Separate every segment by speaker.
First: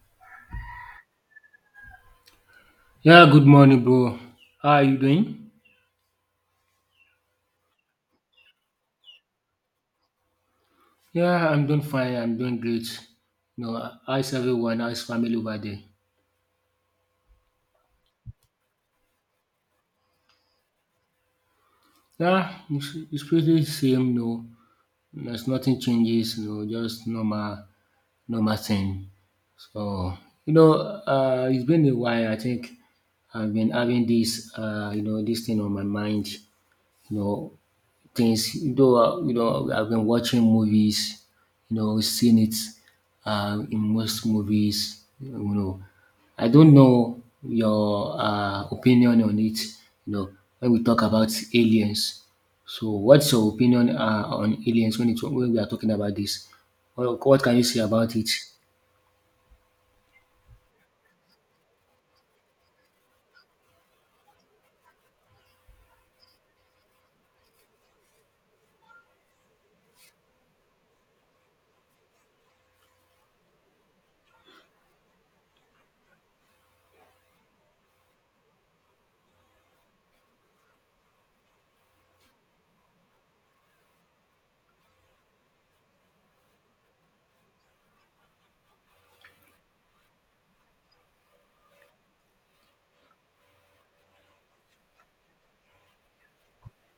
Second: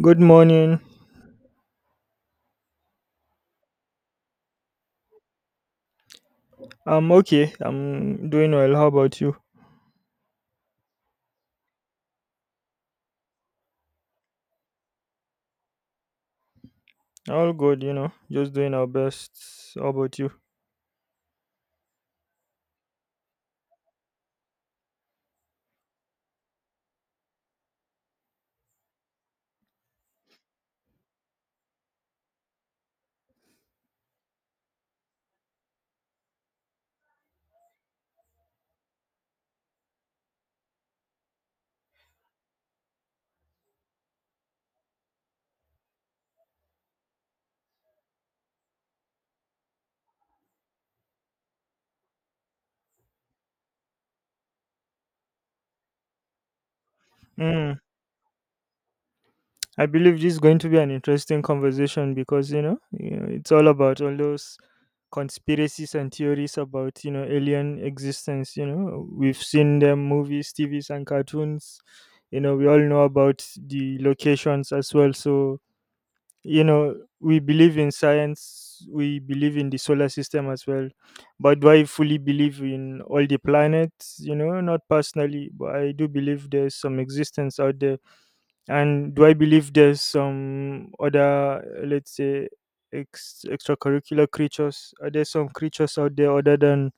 Speaker 1: Good morning.
Speaker 2: Yeah, good morning, bro. How are you doing?
Speaker 1: I'm okay. I'm doing well. How about you?
Speaker 2: Yeah, I'm doing fine. I'm doing great. You know, how's everyone? How's family over there?
Speaker 1: All good, you know, just doing our best. How about you?
Speaker 2: Yeah, it's pretty same. No, there's nothing changes. No, just normal, normal thing. So it's been a while. I think I've been having this thing on my mind. you know, Things though, you know, I've been watching movies, you know, seen it in most movies. You know, I don't know your opinion on it. You know, when we talk about aliens, so what's your opinion on aliens when it when we are talking about this? What can you
Speaker 1: Mm.
Speaker 2: say about it?
Speaker 1: I believe this is going to be an interesting conversation because, you know, it's all about all those conspiracies and theories about, you know, alien existence. You know, we've seen them movies, TVs, and cartoons. You know, we all know about the locations as well. So, you know, we believe in science. We believe in the solar system as well, but do I fully believe in all the planets? You know, not personally, but I do believe there's some existence out there. And do I believe there's some other, uh, let's say, extracurricular creatures? Are there some creatures out there other than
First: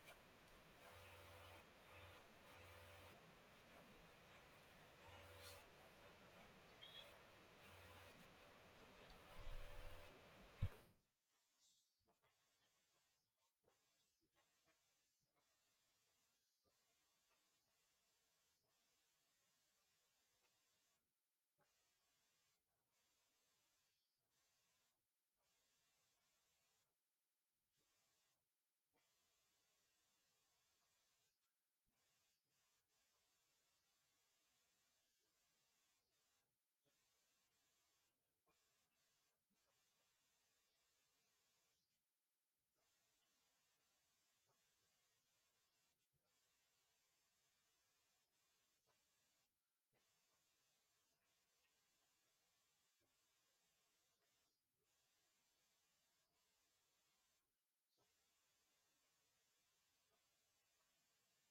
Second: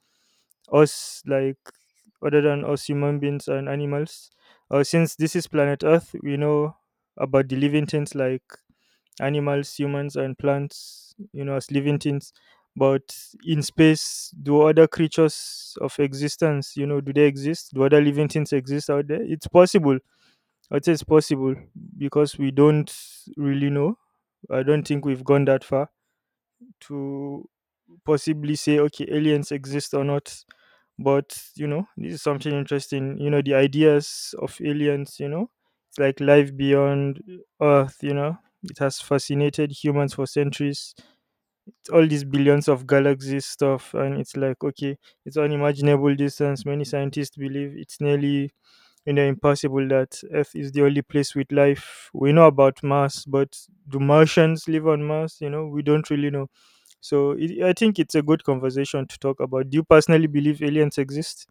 Speaker 1: us, like other than us human beings and animals? Since this is planet Earth, we know about the living things like animals, humans, and plants, you know, as living things. But in space, do other creatures of existence, you know, do they exist? Do other living things exist out there? It's possible. I'd say it's possible because we don't really know. I don't think we've gone that far to possibly say, okay, aliens exist or not. But you know, this is something interesting. You know, the ideas of aliens, you know, it's like life beyond Earth. You know, it has fascinated humans for centuries. All these billions of galaxies stuff, and it's like, okay, it's unimaginable distance. Many scientists believe it's nearly, you know, impossible that Earth is the only place with life. We know about Mars, but do Martians live on Mars? You know, we don't really know. So I think it's a good conversation to talk about. Do you personally believe aliens exist?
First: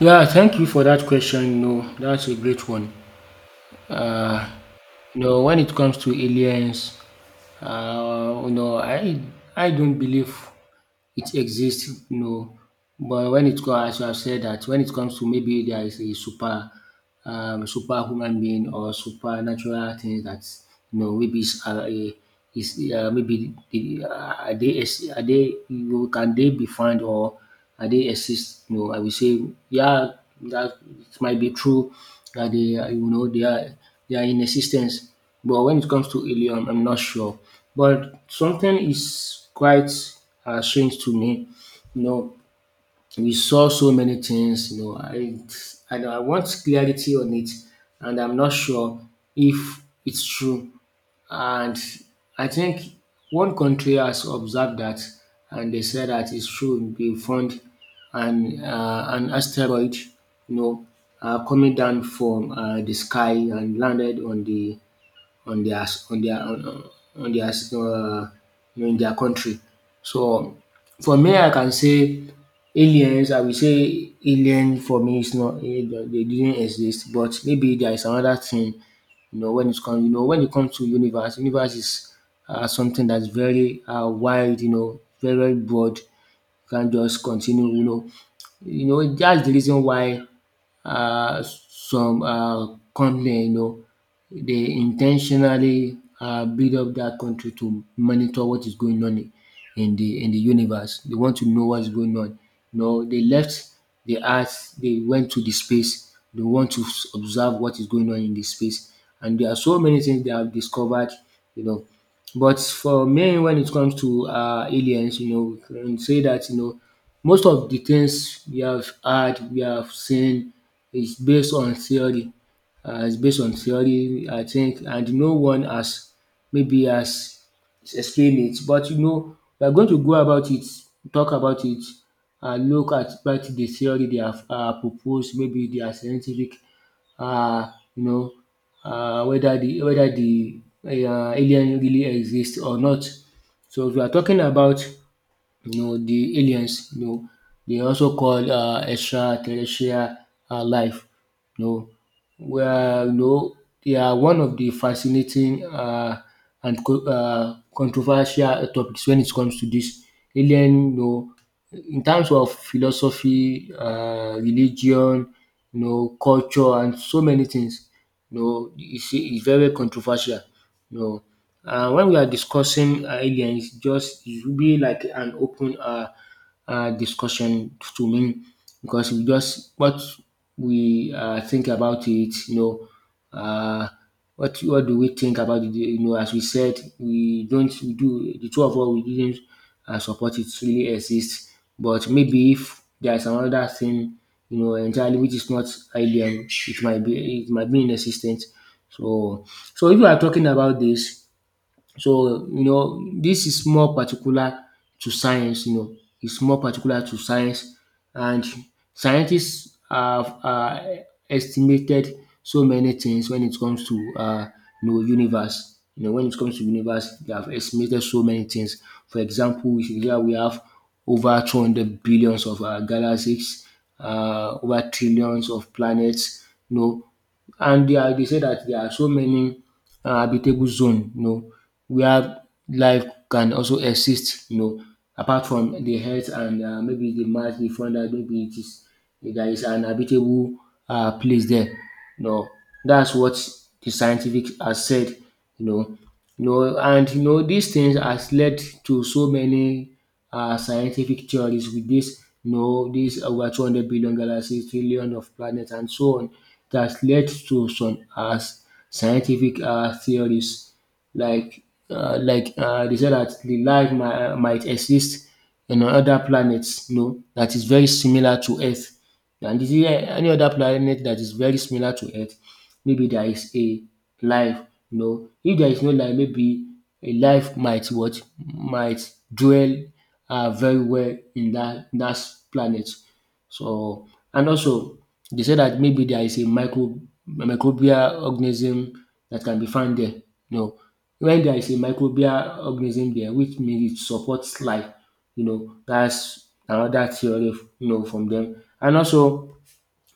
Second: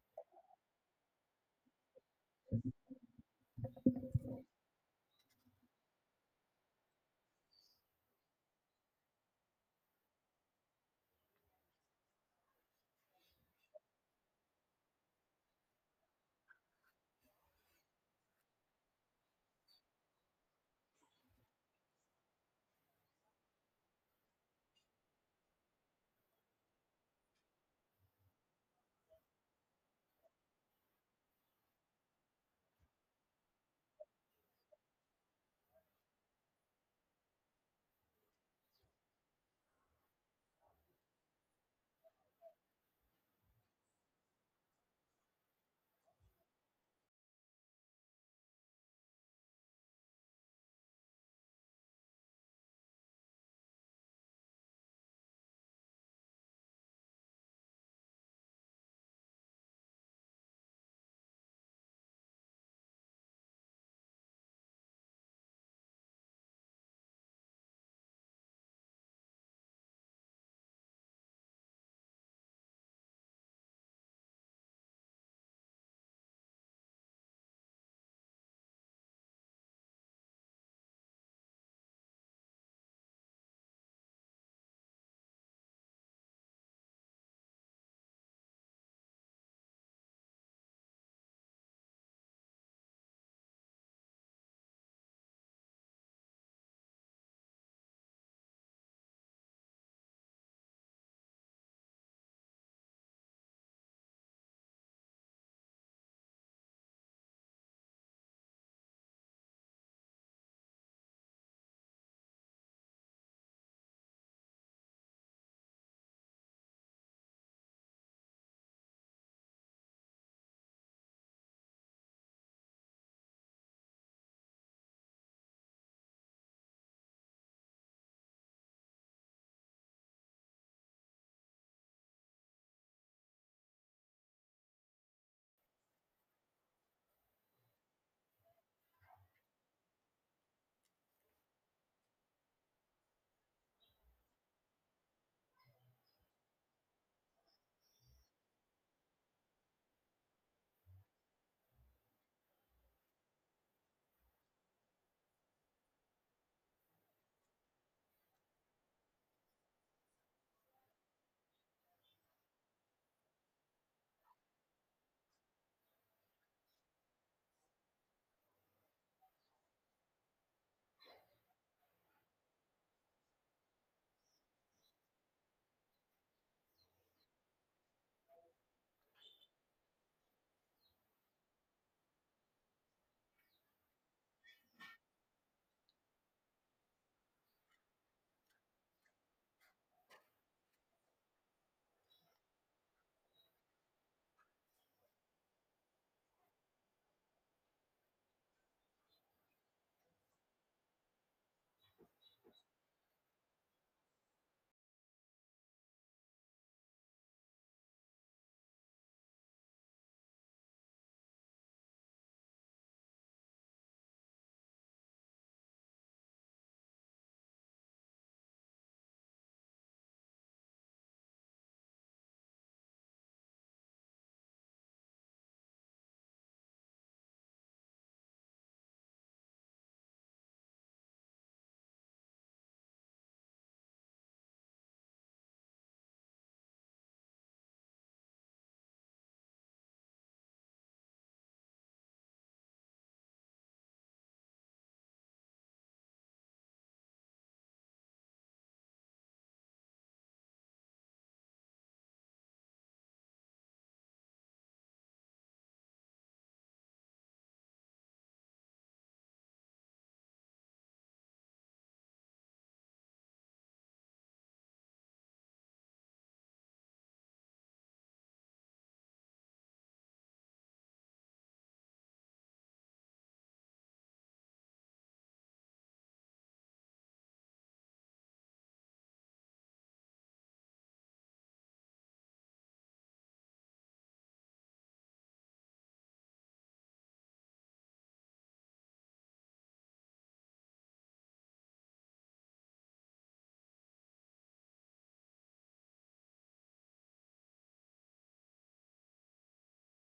Speaker 2: Yeah, thank you for that question. No, that's a great one. Uh, you know, when it comes to aliens, you know, I don't believe it exists. You know, but when it comes, as you have said that, when it comes to maybe there is a superhuman being or supernatural thing that you know maybe is a is maybe are they are they, you know, can they be found, or I they exist, you know, I will say yeah that it might be true that they are, you know, they are in exis, but when it comes to alien I'm not sure. But something is quite strange to me, you know, we saw so many things, you know, I know I want clarity on it, and I'm not sure if it's true. And I think one country has observed that, and they said that it's true, they found an asteroid, you know, coming down from the sky and landed on the on their on their on their in their country. So for me, I can say aliens. I will say alien for me is not they didn't exist, but maybe there is another thing. You know when it's come. You know when it comes to universe, universe is something that's very wide. You know, very very broad. You can't just continue. You know that's the reason why uh, some company, you know, they intentionally build up that country to monitor what is going on in the universe. They want to know what's going on. You know, they left the earth, they went to the space. They want to observe what is going on in the space, and there are so many things they have discovered. You know, but for me, when it comes to aliens, you know, we can say that you know most of the things we have heard, we have seen is based on theory, is based on theory I think, and no one has maybe has explained it, but you know we are going to go about it, talk about it, and look at what the theory they have proposed, maybe their scientific, um you know whether the alien really exist or not. So if we are talking about, you know, the aliens, you know, they also call extraterrestrial life. You know, well, no, they are one of the fascinating and controversial topics when it comes to this. Alien, you know, in terms of philosophy, religion, you know, culture, and so many things, you know, it's very controversial. You know, when we are discussing aliens, just it will be like an open discussion to me, because we just what we think about it, you know, uh, what what do we think about it? You know, as we said, we don't we do the two of us we didn't support it really exists, but maybe if there is another thing, you know, entirely which is not IBM, it might be inexistent. So so if you are talking about this so, you know, this is more particular to science, you know, it's more particular to science, and scientists have estimated so many things when it comes to, you know, universe. You know, when it comes to universe, they have estimated so many things. For example, we have over 200 billions of galaxies, over trillions of planets, you know, and they are they say that there are so many habitable zone, you know, where life can also exist, you know, apart from the earth and, maybe the Mars, the founder, maybe it is there is an habitable place there. You know, that's what the scientific has said, you know. You know, and you know, these things has led to so many scientific theories with this, you know, this over 200 billion galaxies, trillion of planets, and so on, that has led to some scientific theories like they said that the life might exist in other planets, you know, that is very similar to Earth. And is there any other planet that is very similar to Earth? Maybe there is a life, you know. If there is no light maybe a life might what might dwell very well in that in dat planet. So and also they say that maybe there is a microbial organism that can be found there, you know. When there is a microbial organism there, which means it supports life, you know. That's another theory, you know, from them. And also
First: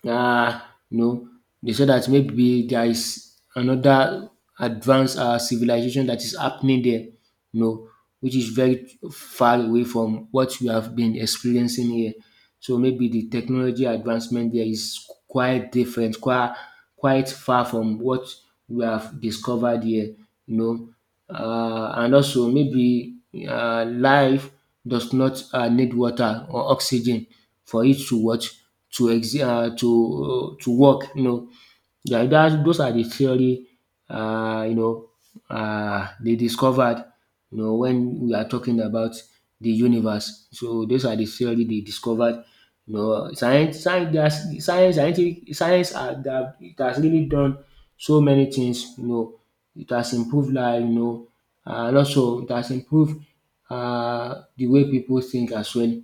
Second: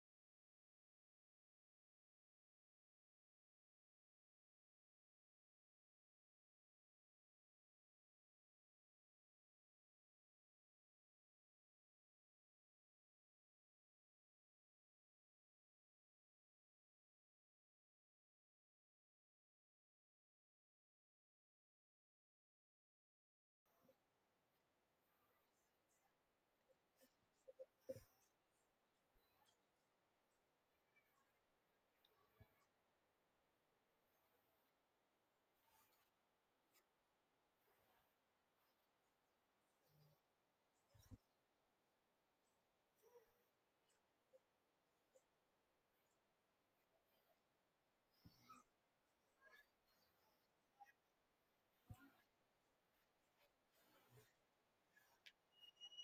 Speaker 2: uh, no, they said that maybe there is another advanced civilization that is happening there, no, which is very far away from what we have been experiencing here. So maybe the technology advancement there is quite different, quite far from what we have discovered here, you know. And also maybe life does not need water or oxygen for it to what? To to work, you know. Yeah, that those are the theory, uh, you know they discovered, you know, when we are talking about the universe. So those are the theory they discovered. You know, science, science, there's- science, scientific, science are, that it has really done so many things. You know, it has improved life. You know, and also it has improved the way people think as well.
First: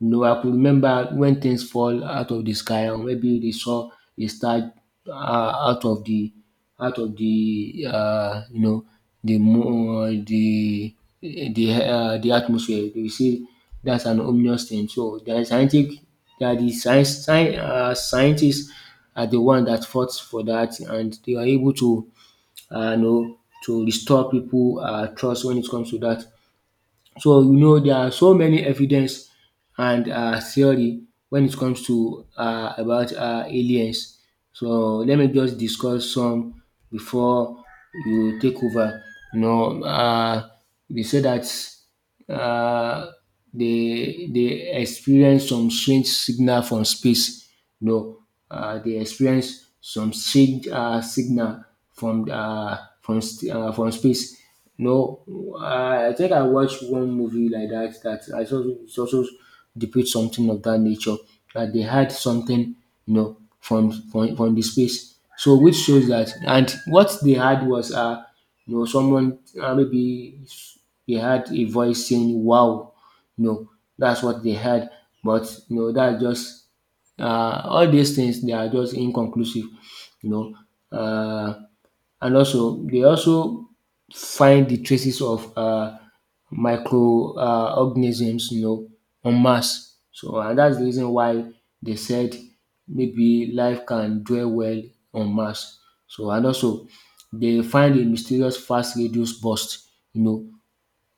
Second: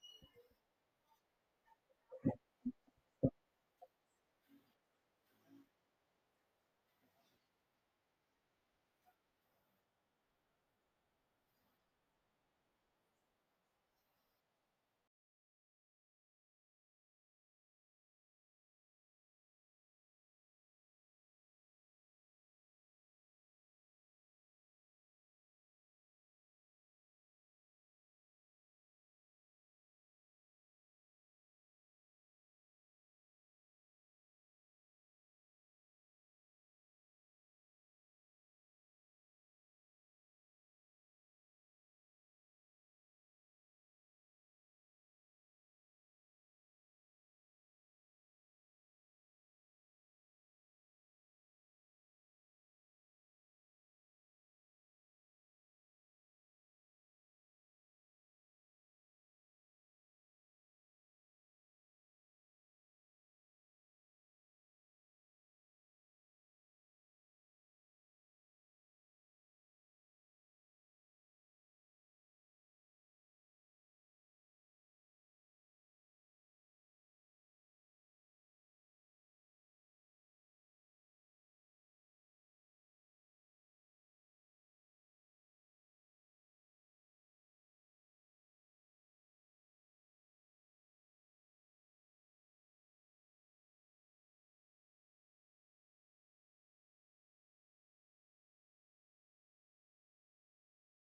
Speaker 2: No, I could remember when things fall out of the sky, or maybe they saw a star uh, out of the you know the moon, the atmosphere. You see, that's an ominous thing. So the scientific, that the scientists are the one that fought for that, and they are able to, you know, to restore people trust when it comes to that. So you know there are so many evidence and theory when it comes to about aliens. So let me just discuss some before you take over. You know, they say that um they dey experience some strange signal from space, you know, they experience some strange signal from, from space. You know, I think I watched one movie like that, that I saw it also depicts something of that nature, that they had something, you know, from the space. So which shows that and what they had was you know someone, maybe they had a voice saying wow, you know, that's what they had. But you know that's just all these things they are just inconclusive, you know. Uh, and also, they also find the traces of micro organisms, you know, on Mars. So and that's the reason why they said maybe life can dwell well on Mars. So and also they find a mysterious fast radio burst, you know,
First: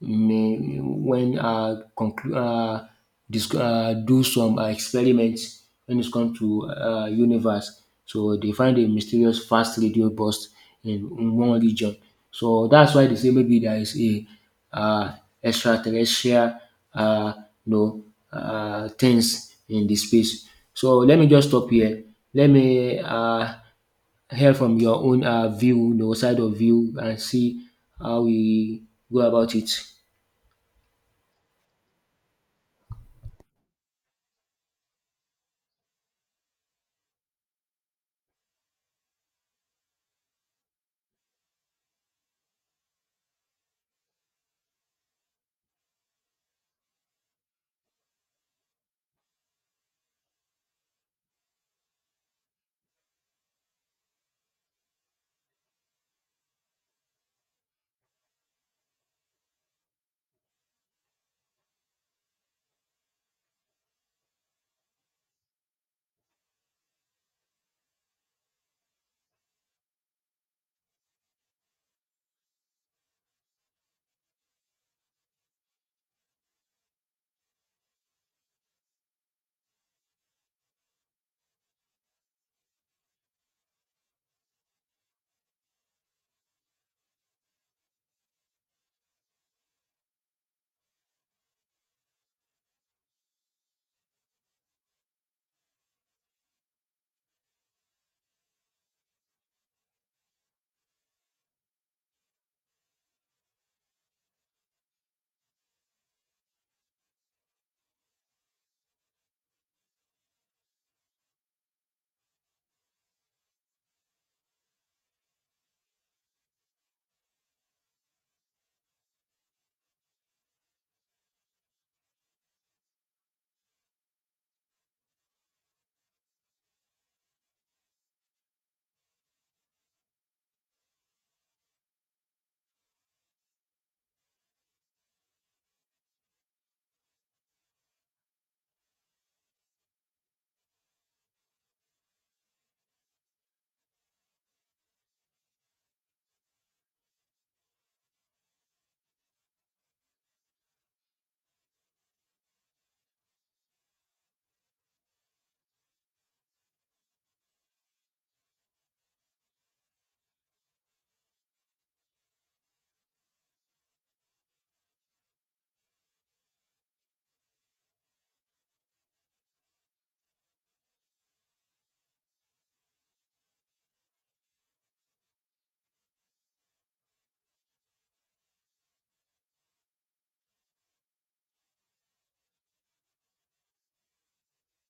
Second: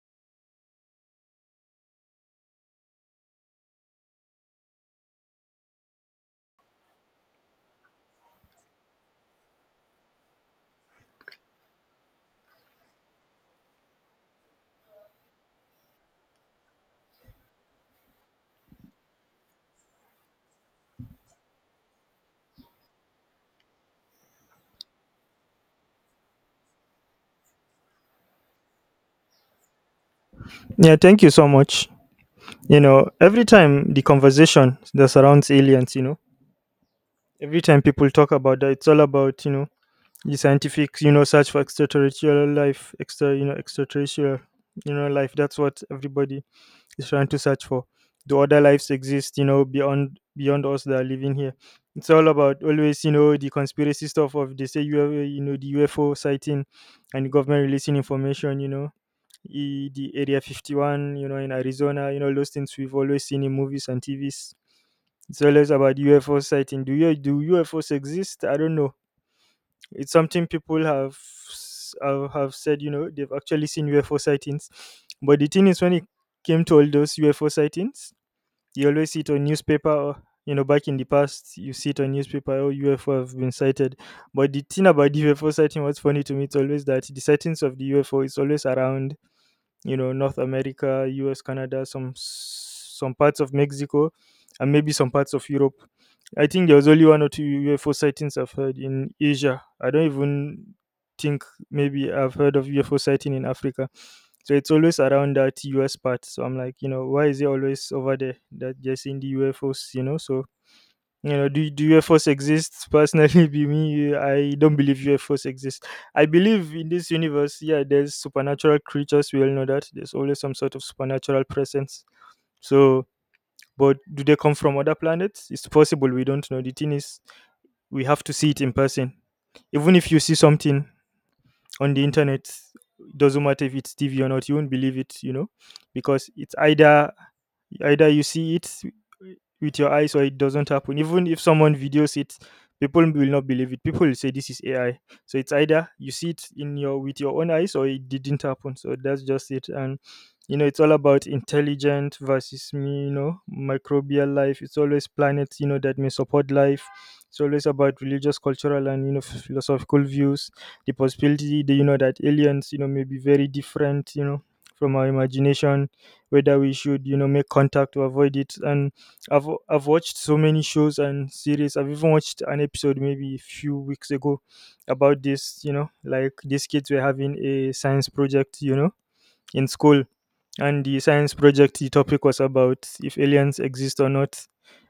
Speaker 2: may when do some experiments when it comes to universe. So they find a mysterious fast radio burst in one region. So that's why they say maybe there is a, uh, extraterrestrial, uh, you know, things in the space. So let me just stop here. Let me hear from your own view, you know, side of view, and see how we go about it.
Speaker 1: Yeah, thank you so much. You know, every time the conversation that surrounds aliens, you know, every time people talk about that, it's all about, you know, the scientific, you know, search for extraterrestrial life, extra, you know, extraterrestrial, you know, life. That's what everybody is trying to search for. Do other lives exist, you know, beyond us that are living here? It's all about always, you know, the conspiracy stuff of, they say you have, you know, the UFO sighting and the government releasing information, you know, the Area 51, you know, in Arizona, you know, those things we've always seen in movies and TVs. It's always about UFO sighting. Do UFOs exist? I don't know. It's something people have have said. You know, they've actually seen UFO sightings. But the thing is, when it came to all those UFO sightings, you always see it on newspaper. Or, you know, back in the past, you see it on newspaper. Oh, UFO have been sighted. But the thing about the UFO sighting, what's funny to me, it's always that the sightings of the UFO is always around, you know, North America, US, Canada, some parts of Mexico, and maybe some parts of Europe. I think there was only one or two UFO sightings I've heard in Asia. I don't even think, maybe I've heard of UFO sighting in Africa. So it's always around that US part. So I'm like, you know, why is it always over there that they're seeing the UFOs, you know? So, you know, do UFOs exist? Personally, be me, I don't believe UFOs exist. I believe in this universe. Yeah, there's supernatural creatures. We all know that there's always some sort of supernatural presence. So, but do they come from other planets? It's possible. We don't know. The thing is, we have to see it in person. Even if you see something on the internet, it doesn't matter if it's TV or not, you won't believe it. You know, because it's either you see it with your eyes, or it doesn't happen. Even if someone videos it, people will not believe it. People will say this is AI. So it's either you see it in your with your own eyes, or it didn't happen. So that's just it. And you know, it's all about intelligent versus me, you know, microbial life. It's always planets, you know, that may support life. It's always about religious, cultural, and you know, philosophical views, the possibility that, you know, that aliens, you know, may be very different, you know, from our imagination, whether we should, you know, make contact to avoid it. And I've watched so many shows and series. I've even watched an episode maybe a few weeks ago about this, you know, like these kids were having a science project, you know, in school. And the science project, the topic was about if aliens exist or not.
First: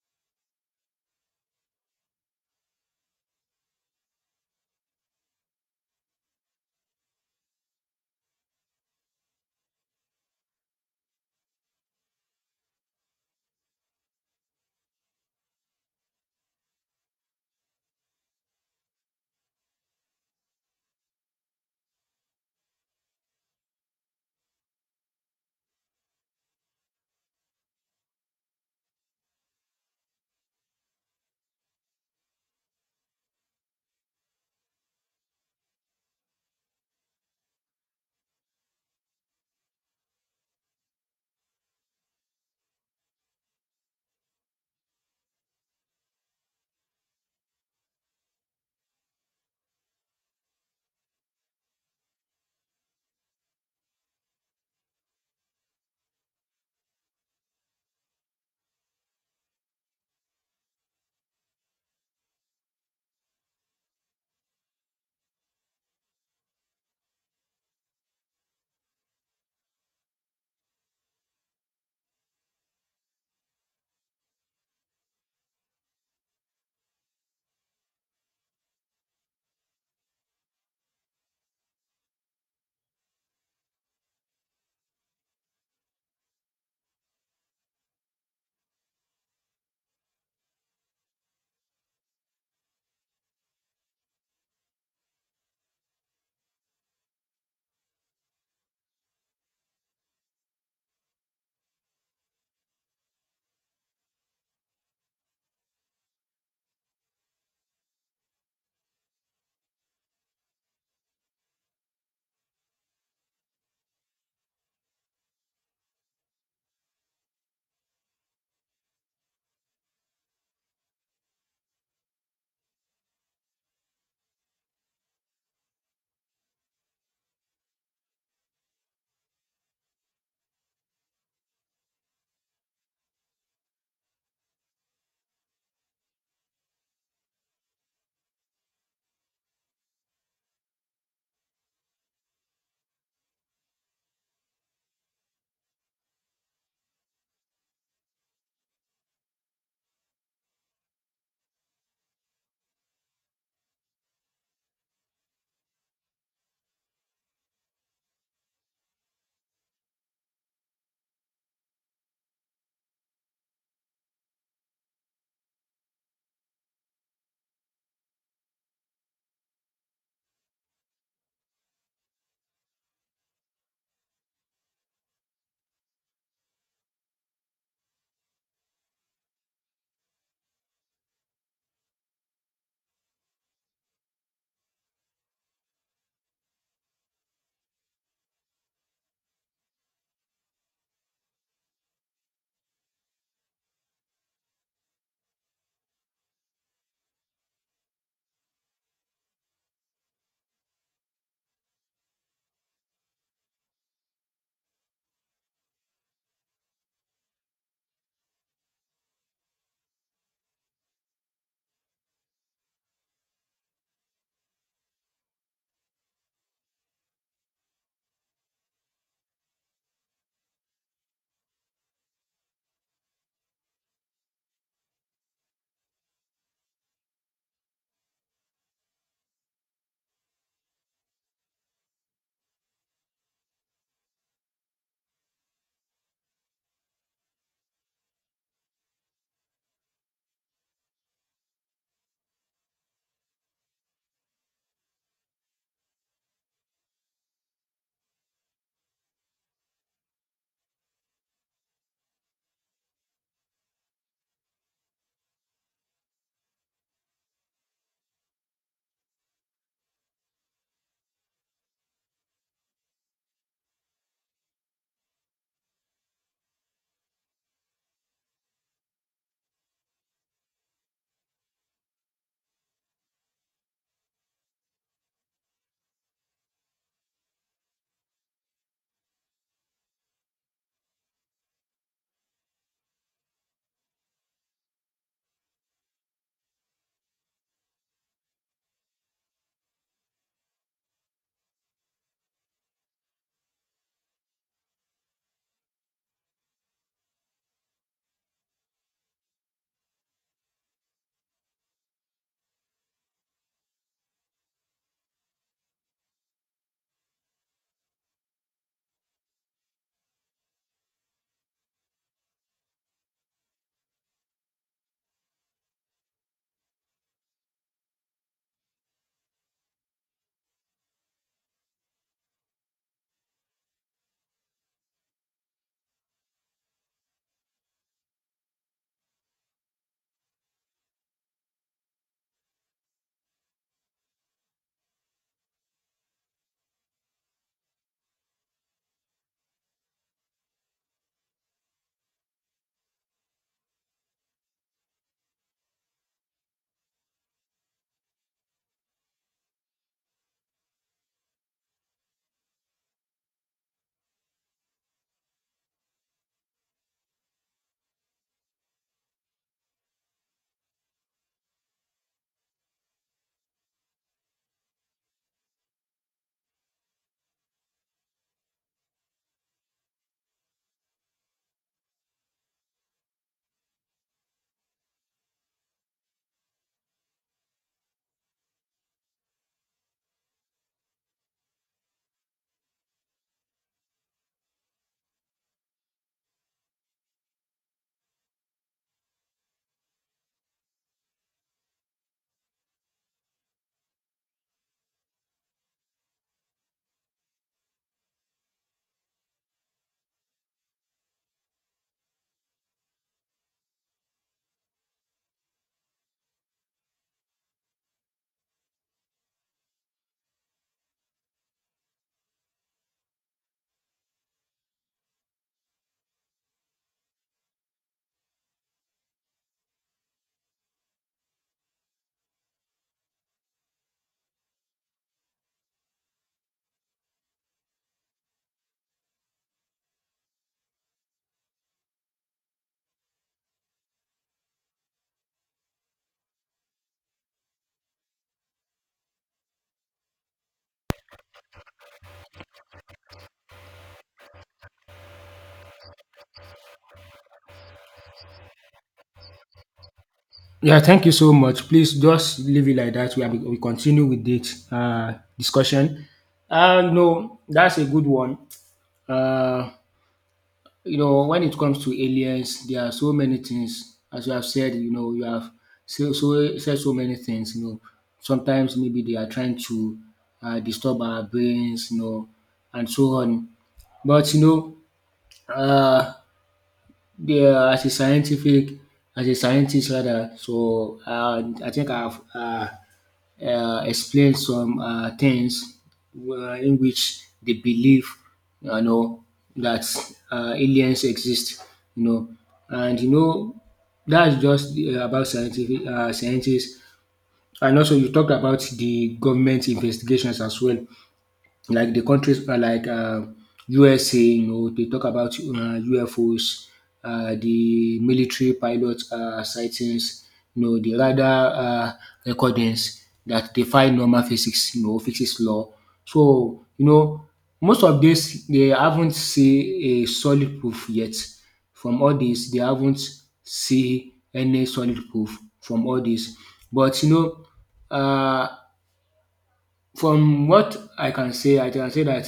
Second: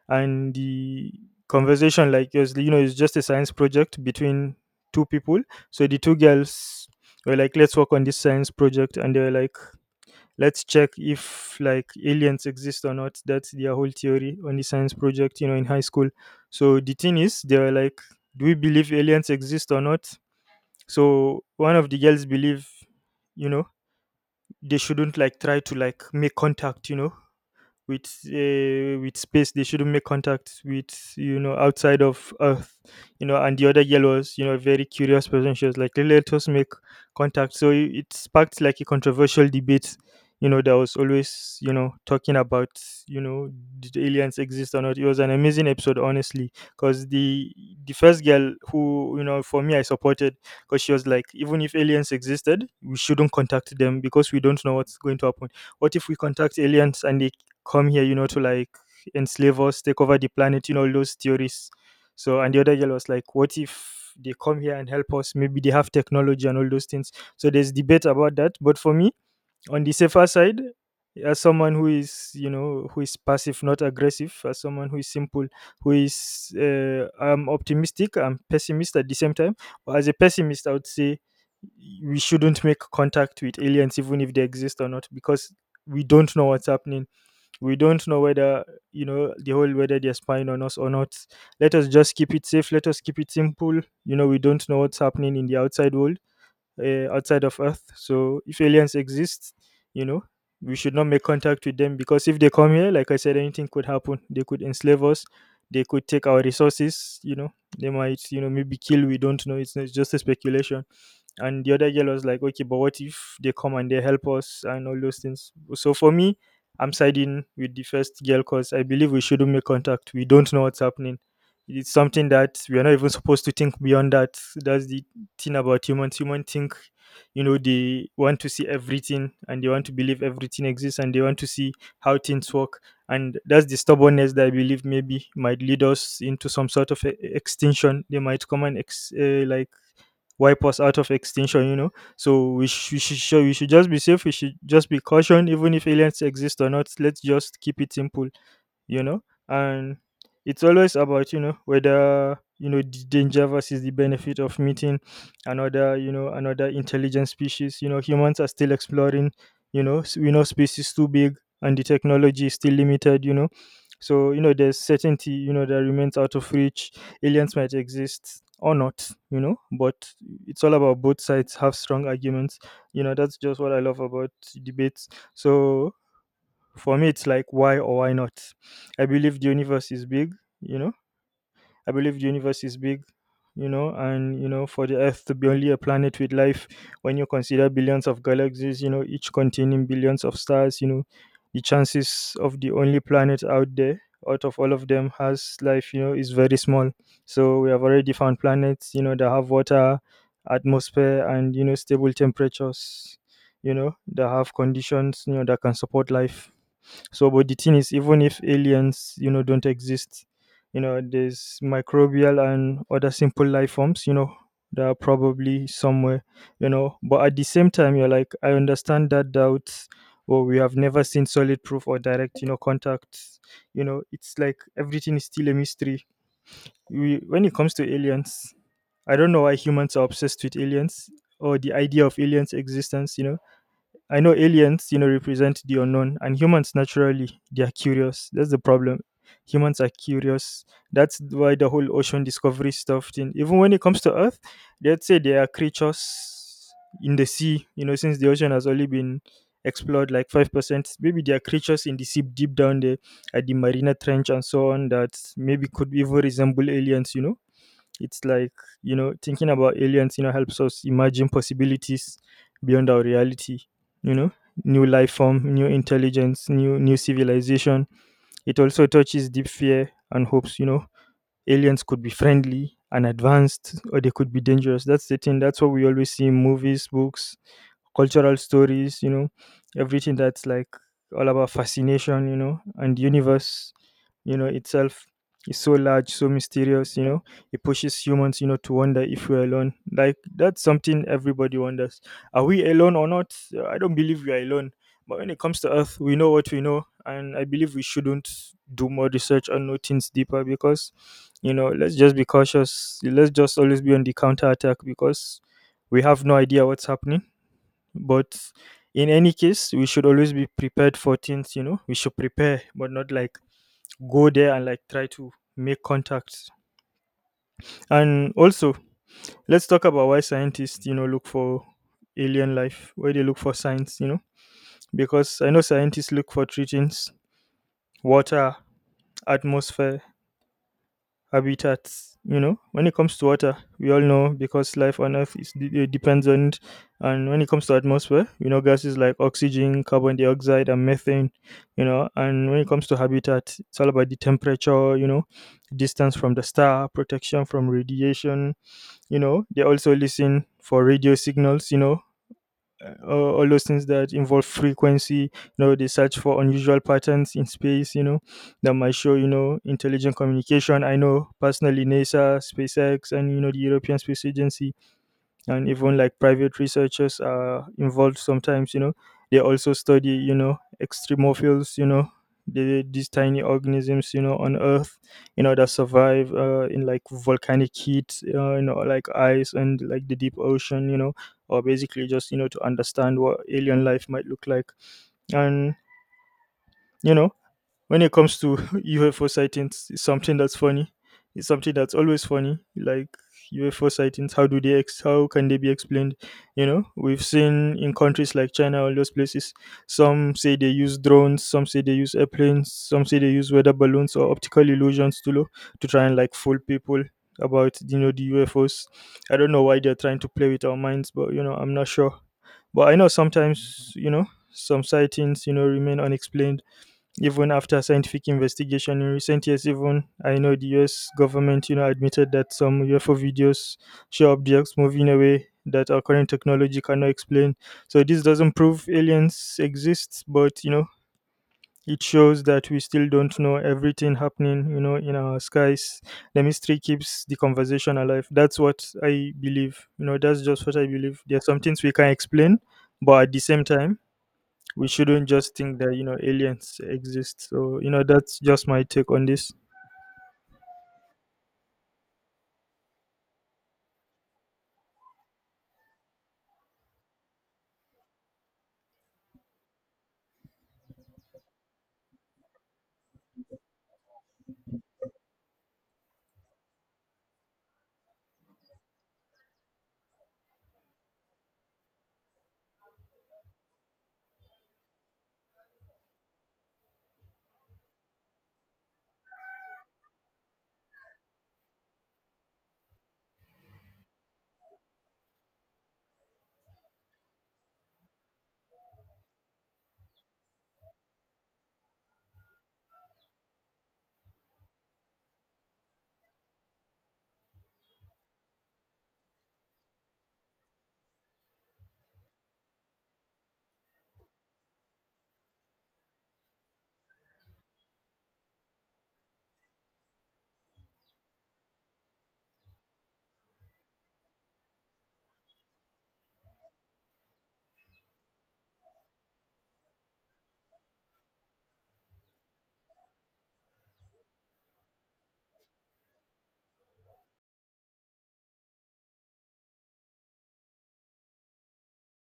Speaker 1: And the conversation, like it was, you know, it's just a science project between two people. So the two girls were like, let's work on this science project, and they were like, let's check if like aliens exist or not. That's their whole theory on the science project, you know, in high school. So the thing is, they were like, do we believe aliens exist or not? So one of the girls believe, you know, they shouldn't like try to like make contact, you know, with space. They shouldn't make contact with, you know, outside of Earth. You know, and the other girl was, you know, a very curious person. She was like, let us make contact. So it sparked like a controversial debate, you know, that was always, you know, talking about, you know, did aliens exist or not. It was an amazing episode, honestly, because the first girl, who, you know, for me, I supported, because she was like, even if aliens existed, we shouldn't contact them because we don't know what's going to happen. What if we contact aliens and they come here, you know, to like enslave us, take over the planet, you know, all those theories. So, and the other girl was like, what if they come here and help us? Maybe they have technology and all those things. So there's debate about that. But for me, on the safer side, as someone who is, you know, who is passive, not aggressive, as someone who is simple, who is, I'm optimistic, I'm pessimist at the same time. But as a pessimist, I would say we shouldn't make contact with aliens, even if they exist or not, because we don't know what's happening. We don't know whether, you know, the whole whether they're spying on us or not. Let us just keep it safe. Let us keep it simple. You know, we don't know what's happening in the outside world, outside of Earth. So if aliens exist, you know, we should not make contact with them, because if they come here, like I said, anything could happen. They could enslave us. They could take our resources. You know, they might, you know, maybe kill. We don't know. It's just a speculation. And the other girl was like, okay, but what if they come and they help us and all those things? So for me, I'm siding with the first girl because I believe we shouldn't make contact. We don't know what's happening. It's something that we are not even supposed to think beyond that. That's the thing about humans. Humans think, you know, they want to see everything, and they want to believe everything exists, and they want to see how things work. And that's the stubbornness that I believe maybe might lead us into some sort of extinction. They might come and like wipe us out of extinction, you know. So we should just be safe. We should just be cautioned even if aliens exist or not. Let's just keep it simple, you know. And it's always about, you know, whether, you know, the danger versus the benefit of meeting another, you know, another intelligent species. You know, humans are still exploring, you know. We know space is too big, and the technology is still limited, you know. So you know there's certainty, you know, that remains out of reach. Aliens might exist or not, you know, but it's all about, both sides have strong arguments, you know. That's just what I love about debates. So for me, it's like, why or why not? I believe the universe is big, you know. I believe the universe is big, you know, and you know, for the Earth to be only a planet with life, when you consider billions of galaxies, you know, each containing billions of stars, you know, the chances of the only planet out there out of all of them has life, you know, is very small. So we have already found planets that have water, atmosphere, and stable temperatures that have conditions that can support life, so. But the thing is, even if aliens don't exist there's microbial and other simple life forms that are probably somewhere. But at the same time, you're like, I understand that doubt, or we have never seen solid proof or direct contact. It's like everything is still a mystery. When it comes to aliens, I don't know why humans are obsessed with aliens or the idea of aliens' existence. I know aliens represent the unknown, and humans naturally they are curious. That's the problem. Humans are curious. That's why the whole ocean discovery stuff thing. Even when it comes to Earth, they'd say there are creatures in the sea. Since the ocean has only been explored like 5%, maybe there are creatures in the sea deep down there at the Marina Trench and so on that maybe could even resemble aliens. You know it's like, you know, thinking about aliens helps us imagine possibilities beyond our reality, you know, new life form, new intelligence, new civilization. It also touches deep fear and hopes. Aliens could be friendly and advanced, or they could be dangerous. That's the thing. That's what we always see in movies, books, cultural stories everything that's like all about fascination and the universe itself is so large, so mysterious it pushes humans to wonder if we're alone. Like, that's something everybody wonders. Are we alone or not? I don't believe we are alone. But when it comes to Earth, we know what we know, and I believe we shouldn't do more research and know things deeper because let's just be cautious. Let's just always be on the counter attack because we have no idea what's happening. But in any case, we should always be prepared for things. We should prepare, but not like go there and like try to make contacts. And also, let's talk about why scientists look for alien life, why they look for signs because I know scientists look for three things: water, atmosphere, habitats. When it comes to water, we all know, because life on earth depends on it. And when it comes to atmosphere, gases like oxygen, carbon dioxide and methane. And when it comes to habitat, it's all about the temperature, distance from the star, protection from radiation. They also listen for radio signals. All those things that involve frequency. They search for unusual patterns in space that might show intelligent communication. I know personally NASA, SpaceX and the European Space Agency and even like private researchers are involved sometimes. They also study extremophils, these tiny organisms on earth that survive in like volcanic heat, like ice and like the deep ocean, or basically just to understand what alien life might look like. And you know when it comes to UFO sightings, it's something that's funny. It's something that's always funny. Like, UFO sightings, how do how can they be explained? We've seen in countries like China, all those places. Some say they use drones, some say they use airplanes, some say they use weather balloons or optical illusions to try and like fool people about the UFOs. I don't know why they're trying to play with our minds, but I'm not sure. But I know sometimes, some sightings remain unexplained even after scientific investigation. In recent years, even, I know the US government admitted that some UFO videos show objects moving away that our current technology cannot explain. So this doesn't prove aliens exist, but it shows that we still don't know everything happening in our skies. The mystery keeps the conversation alive. That's what I believe. That's just what I believe. There are some things we can explain, but at the same time, we shouldn't just think that aliens exist. So that's just my take on this.
Speaker 2: Yeah, thank you so much. Please just leave it like that. We continue with this discussion. No, that's a good one. Uh, you know, when it comes to aliens, there are so many things. As you have said, you know, you have said so many things. You know, sometimes maybe they are trying to disturb our brains, you know, and so on. But you know, uh, they are as a scientific, as a scientist rather. So I think I've. Explain some things in which they believe, you know, that aliens exist, you know, and that's just about scientific scientists. And also, you talked about the government investigations as well, like the countries like USA, you know, they talk about UFOs, the military pilot sightings, you know, the radar recordings that defy normal physics, you know, physics law. So, you know, most of this, they haven't seen a solid proof yet. From all this, they haven't seen any solid proof from all this. But uh, from what I can say that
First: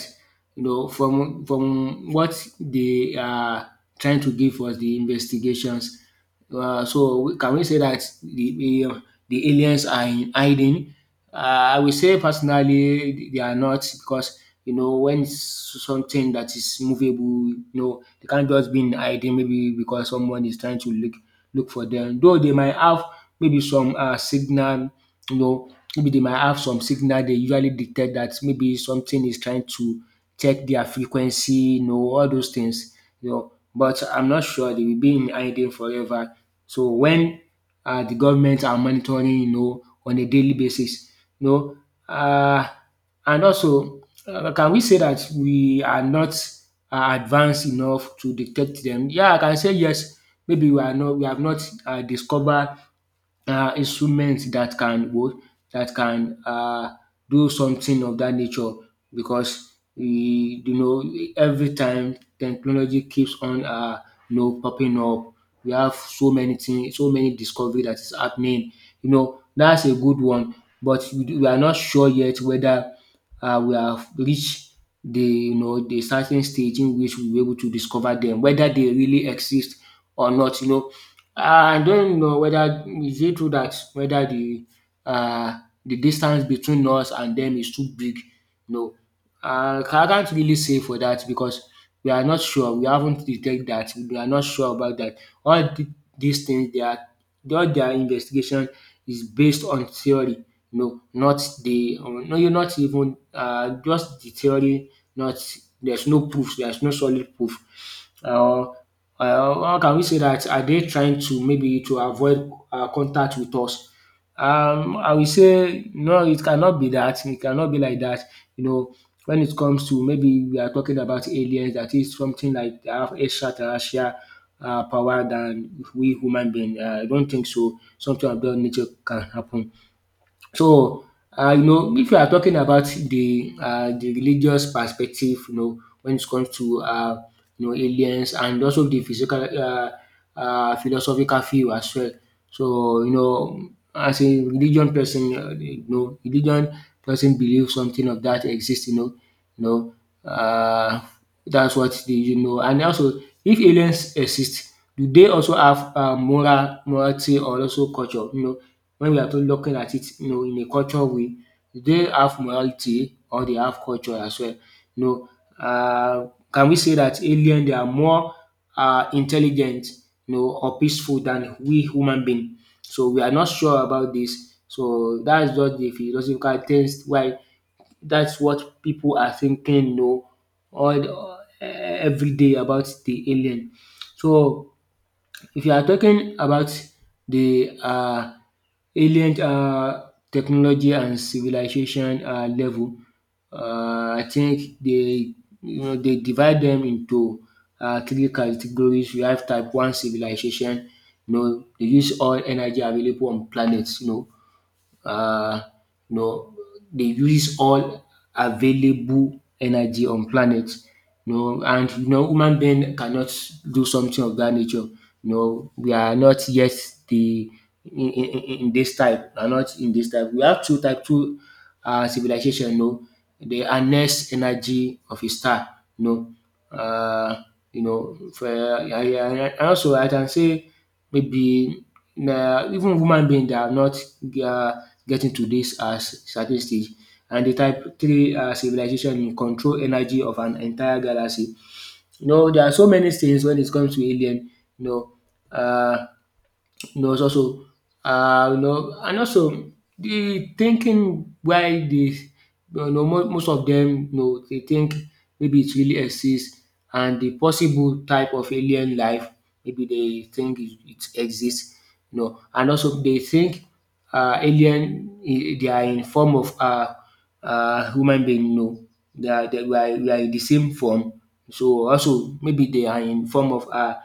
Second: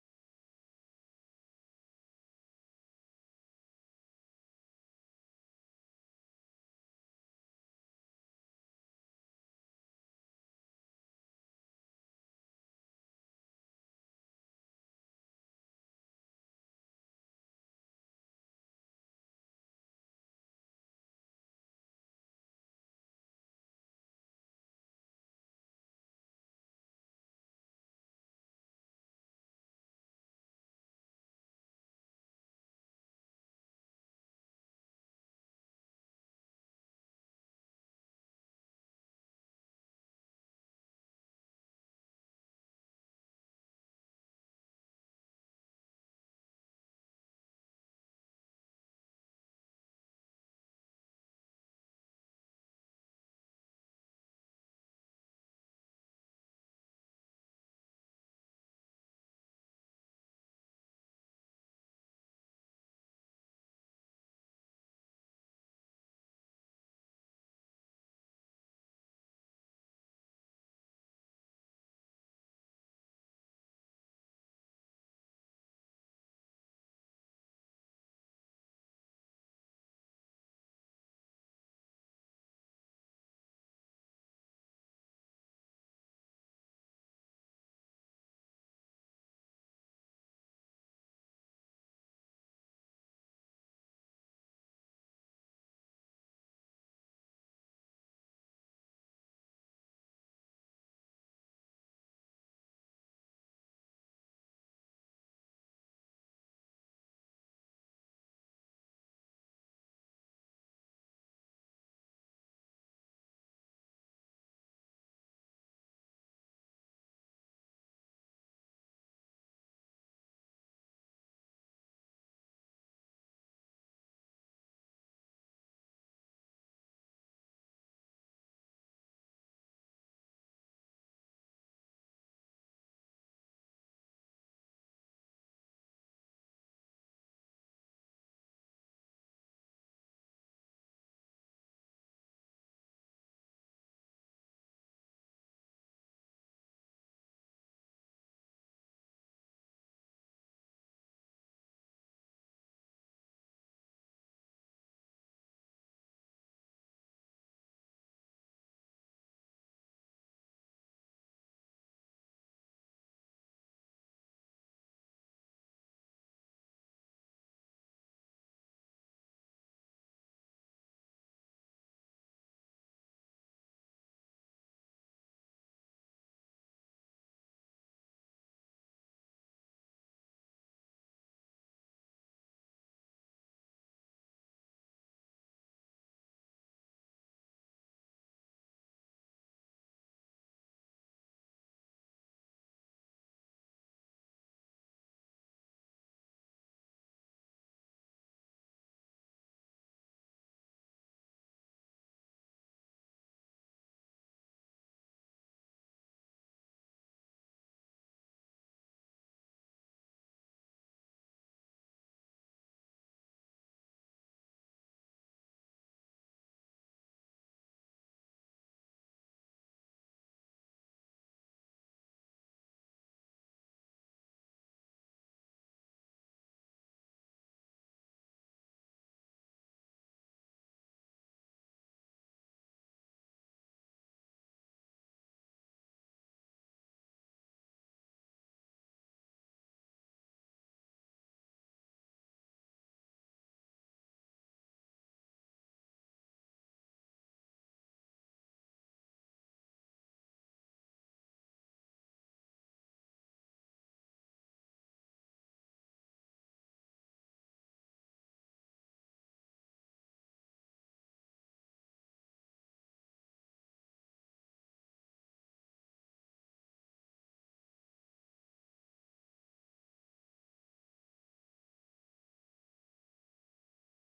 Speaker 2: from what they are trying to give us, the investigations. So can we say that the the aliens are in hiding? I will say personally they are not, because you know when something that is movable, you know, they can't just be in hiding maybe because someone is trying to look for them. Though they might have maybe some signal, you know. Maybe they might have some signal they usually detect, that maybe something is trying to check their frequency, you know, all those things, you know. But I'm not sure they will be in hiding forever. So when the government are monitoring, you know, on a daily basis, you know, uh, and also can we say that we are not advanced enough to detect them? Yeah, I can say yes. Maybe we are not, we have not discovered instruments that can what, that can do something of that nature, because we, you know, every time technology keeps on you know popping up. We have so many things, so many discovery that is happening, you know, that's a good one. But we are not sure yet whether we have reached the, you know, the certain stage in which we were able to discover them, whether they really exist or not, you know. I don't know whether is it true that whether uh, the distance between us and them is too big. No, I can't really say for that, because we are not sure. We haven't detected that. We are not sure about that. All th- these things, they are, all their investigation is based on theory. No, not the no, you are not even, uh, just the theory, not, there's no proof, there's no solid proof. Or how can we say that, are they trying to maybe to avoid, um, contact with us? I will say no, it cannot be that, it cannot be like that. You know, when it comes to, maybe we are talking about aliens that is something like they have extraterrestrial power than we human being. I don't think so something of that nature can happen. So, you know, if you are talking about the religious perspective, you know, when it comes to, um, you know, aliens, and also the physical, um, philosophical view as well. So you know, as a religion person, um, you know, religion person believes something of that exists. You know, you know, um, that's what they, you know. And also, if aliens exist, do they also have, um, morality or also culture? You know, when we are to looking at it, you know, in a culture way, do they have morality or they have culture as well? You know, can we say that alien, they are more intelligent, you know, or peaceful than we human being? So we are not sure about this. So that's just the philosophical test why, that's what people are thinking, you know, every day about the alien. So if you are talking about the alien technology and civilization level, I think they, you know, they divide them into three categories. We have type one civilization, you know, they use all energy available on planets, you know, uh, you know, they use all available energy on planet. You know, and you know, human being cannot do something of that nature. You know, we are not yet the, in this type. We are not in this type. We have two type two civilization, you know, they harness energy of a star, you know. Uh, yeah, yeah. I also, I can say maybe even human beings, they are not uh, getting to this certain stage. And the type three civilization in control energy of an entire galaxy. You know, there are so many things when it comes to alien. You know, uh, knows also and also the thinking why the, you know, most of them, you know, dey think maybe it really exists, and the possible type of alien life, maybe they think it, it exist, you know. And also they think alien in, they are in form of, um, human being, you know. They are, they, we are in the same form, so also maybe they are in form of, um,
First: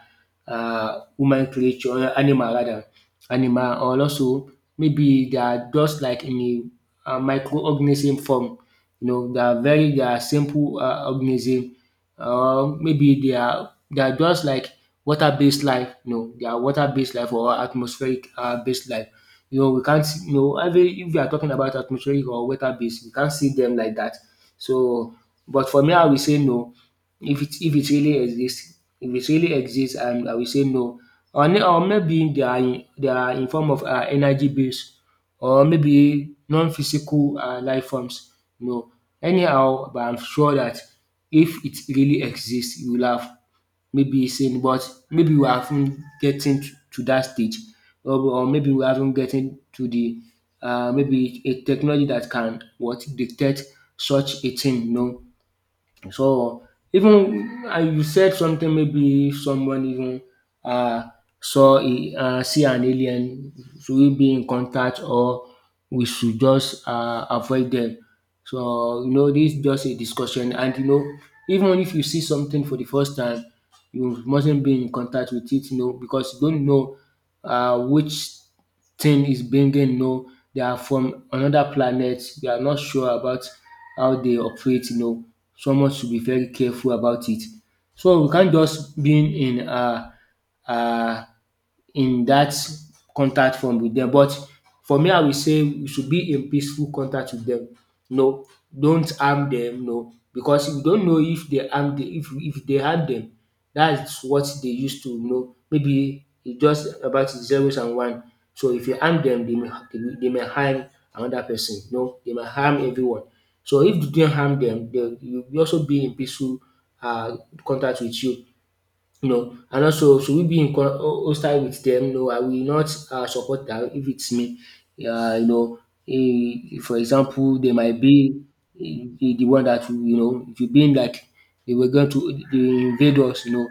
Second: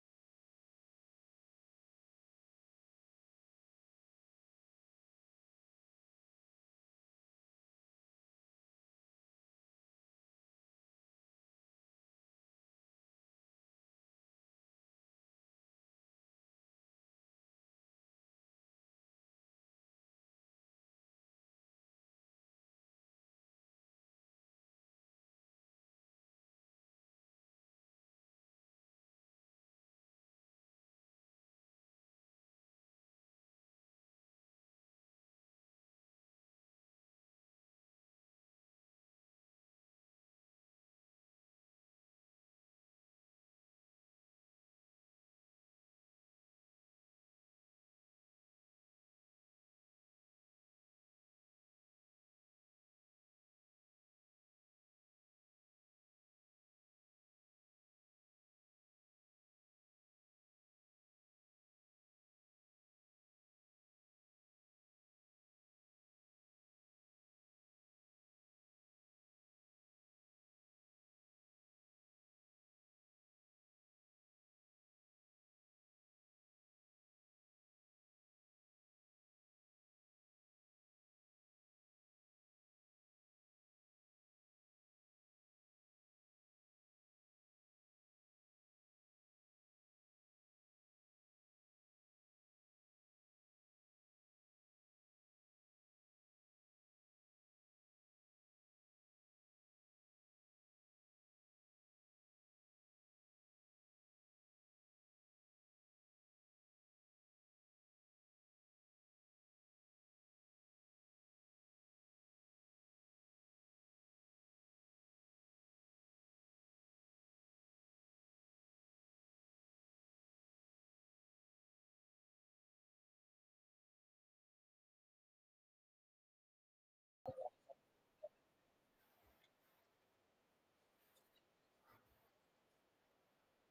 Speaker 2: human creature, animal rather, animal, or also maybe they are just like in a microorganism form. You know, they are very, they are simple organism, or maybe they are just like water-based life. You know, they are water-based life, or atmospheric based life. You know, we can't see- you know, every, if you are talking about atmospheric or water-based, we can't see them like that. So, but for me, I will say no. If it really exists, um, I will say no. Or or maybe they are in, they are in form of, um, energy base, or maybe non-physical, um, life forms. No, anyhow, but I'm sure that if it really exists, you will have maybe seen. But maybe we haven't getting to dat stage, or maybe we haven't getting to the, maybe a technology that can what detect such a thing. No. So even, and you said something, maybe someone even, um, saw a, um, see an alien, should we be in contact, or we should just, um, avoid them? So you know, dis just a discussion, and you know, even if you see something for the first time, you mustn't be in contact with it, you know, because you don't know, um, which thing is bringing, no, they are from another planet, we are not sure about how they operate, you know, someone should be very careful about it. So we can't just being in, um, in that contact form with them. But for me, I will say we should be in peaceful contact with them. No, don't harm them. No, because we don't know, if they harm the, if they harm them, that's what they used to know. Maybe it's just about zeros and one. So if you harm them, they may, they may harm another person. No, they may harm everyone. So if you do not harm them, they will also be in peaceful uh contact with you, you know. And also, should we be in hostile with them? No, I will not support that, if it's me. You know, eh, for example, they might be, eh, the one that will, you know, if you being like they were going to, they invade us, you know,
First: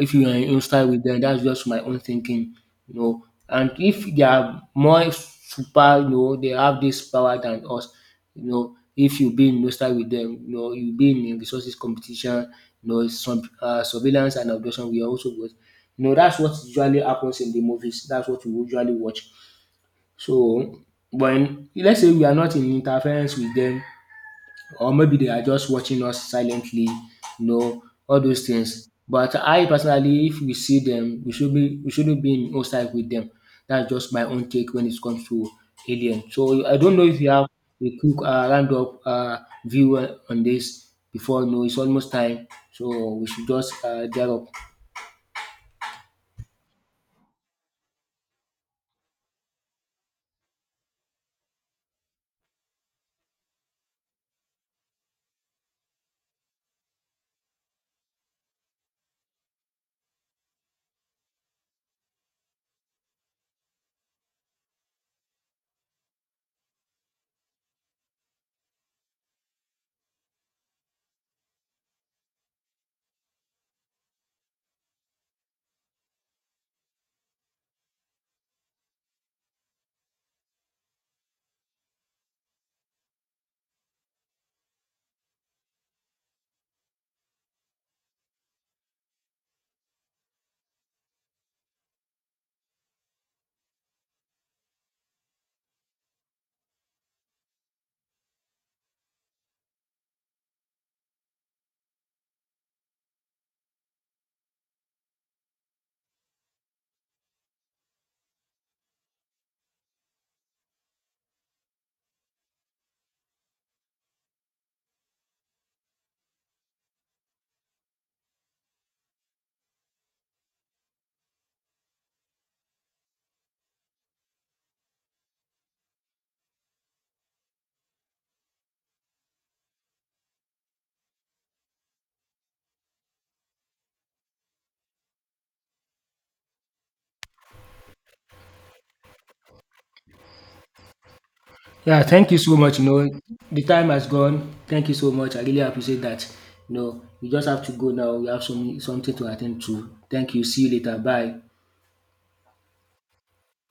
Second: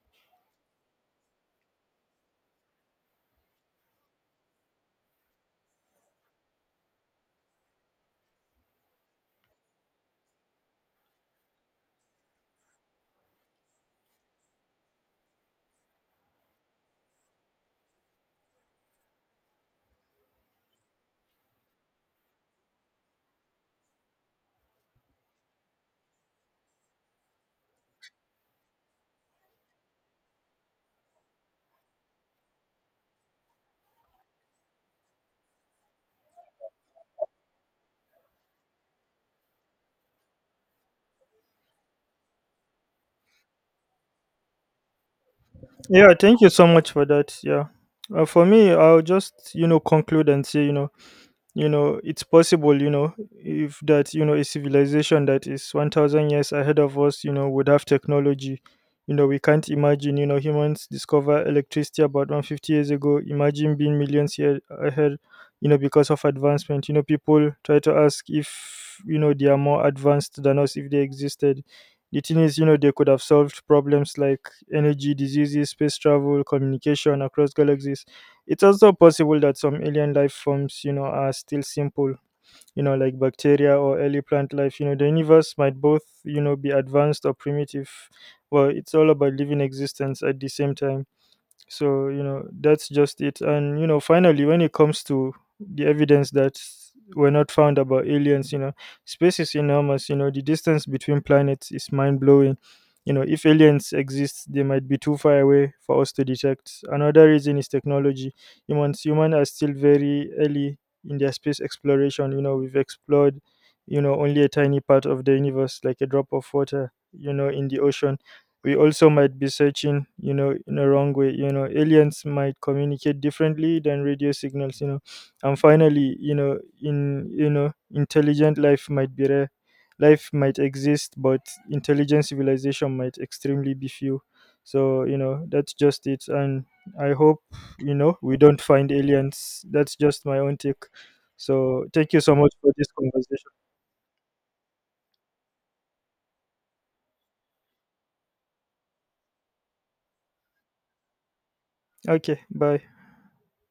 Speaker 2: if you are in style with them, that's just my own thinking, you know. And if they are more super, you know, they have this power than us, you know. If you be in no style with them, you know, you be in resources competition, you know, some surveillance and abduction. We are also good, you know. That's what usually happens in the movies. That's what we usually watch. So, when, let's say we are not in interference with them, or maybe they are just watching us silently, you know, all those things. But I personally, if we see them, we shouldn't be in hostile with them. That's just my own take when it comes to alien. So I don't know if you have a quick roundup view on this, before, you know, it's almost time. So we should just get up.
Speaker 1: Yeah, thank you so much for that. Yeah. For me, I'll just conclude and say. It's possible, if that you know a civilization that is 1,000 years ahead of us, would have technology we can't imagine. Humans discover electricity about 150 years ago. Imagine being millions years ahead. Because of advancement, people try to ask if, they are more advanced than us. If they existed, the thing is, they could have solved problems like energy, diseases, space travel, communication across galaxies. It's also possible that some alien life forms are still simple like bacteria or early plant life. The universe might both be advanced or primitive. Well, it's all about living existence at the same time. So that's just it. And finally, when it comes to the evidence that were not found about aliens. Space is enormous. The distance between planets is mind blowing. If aliens exist, they might be too far away for us to detect. Another reason is technology. Humans are still very early in their space exploration. We've explored only a tiny part of the universe, like a drop of water in the ocean. We also might be searching in a wrong way. Aliens might communicate differently than radio signals. And finally, in you know intelligent life might be rare. Life might exist, but intelligent civilization might extremely be few. So that's just it. And I hope we don't find aliens. That's just my own take. So
Speaker 2: Yeah,
Speaker 1: thank you
Speaker 2: thank
Speaker 1: so
Speaker 2: you
Speaker 1: much
Speaker 2: so
Speaker 1: for
Speaker 2: much. You
Speaker 1: this
Speaker 2: know,
Speaker 1: conversation.
Speaker 2: the time has gone. Thank you so much. I really appreciate that. You know, we just have to go now. We have some something to attend to. Thank you. See you later. Bye.
Speaker 1: Okay, bye.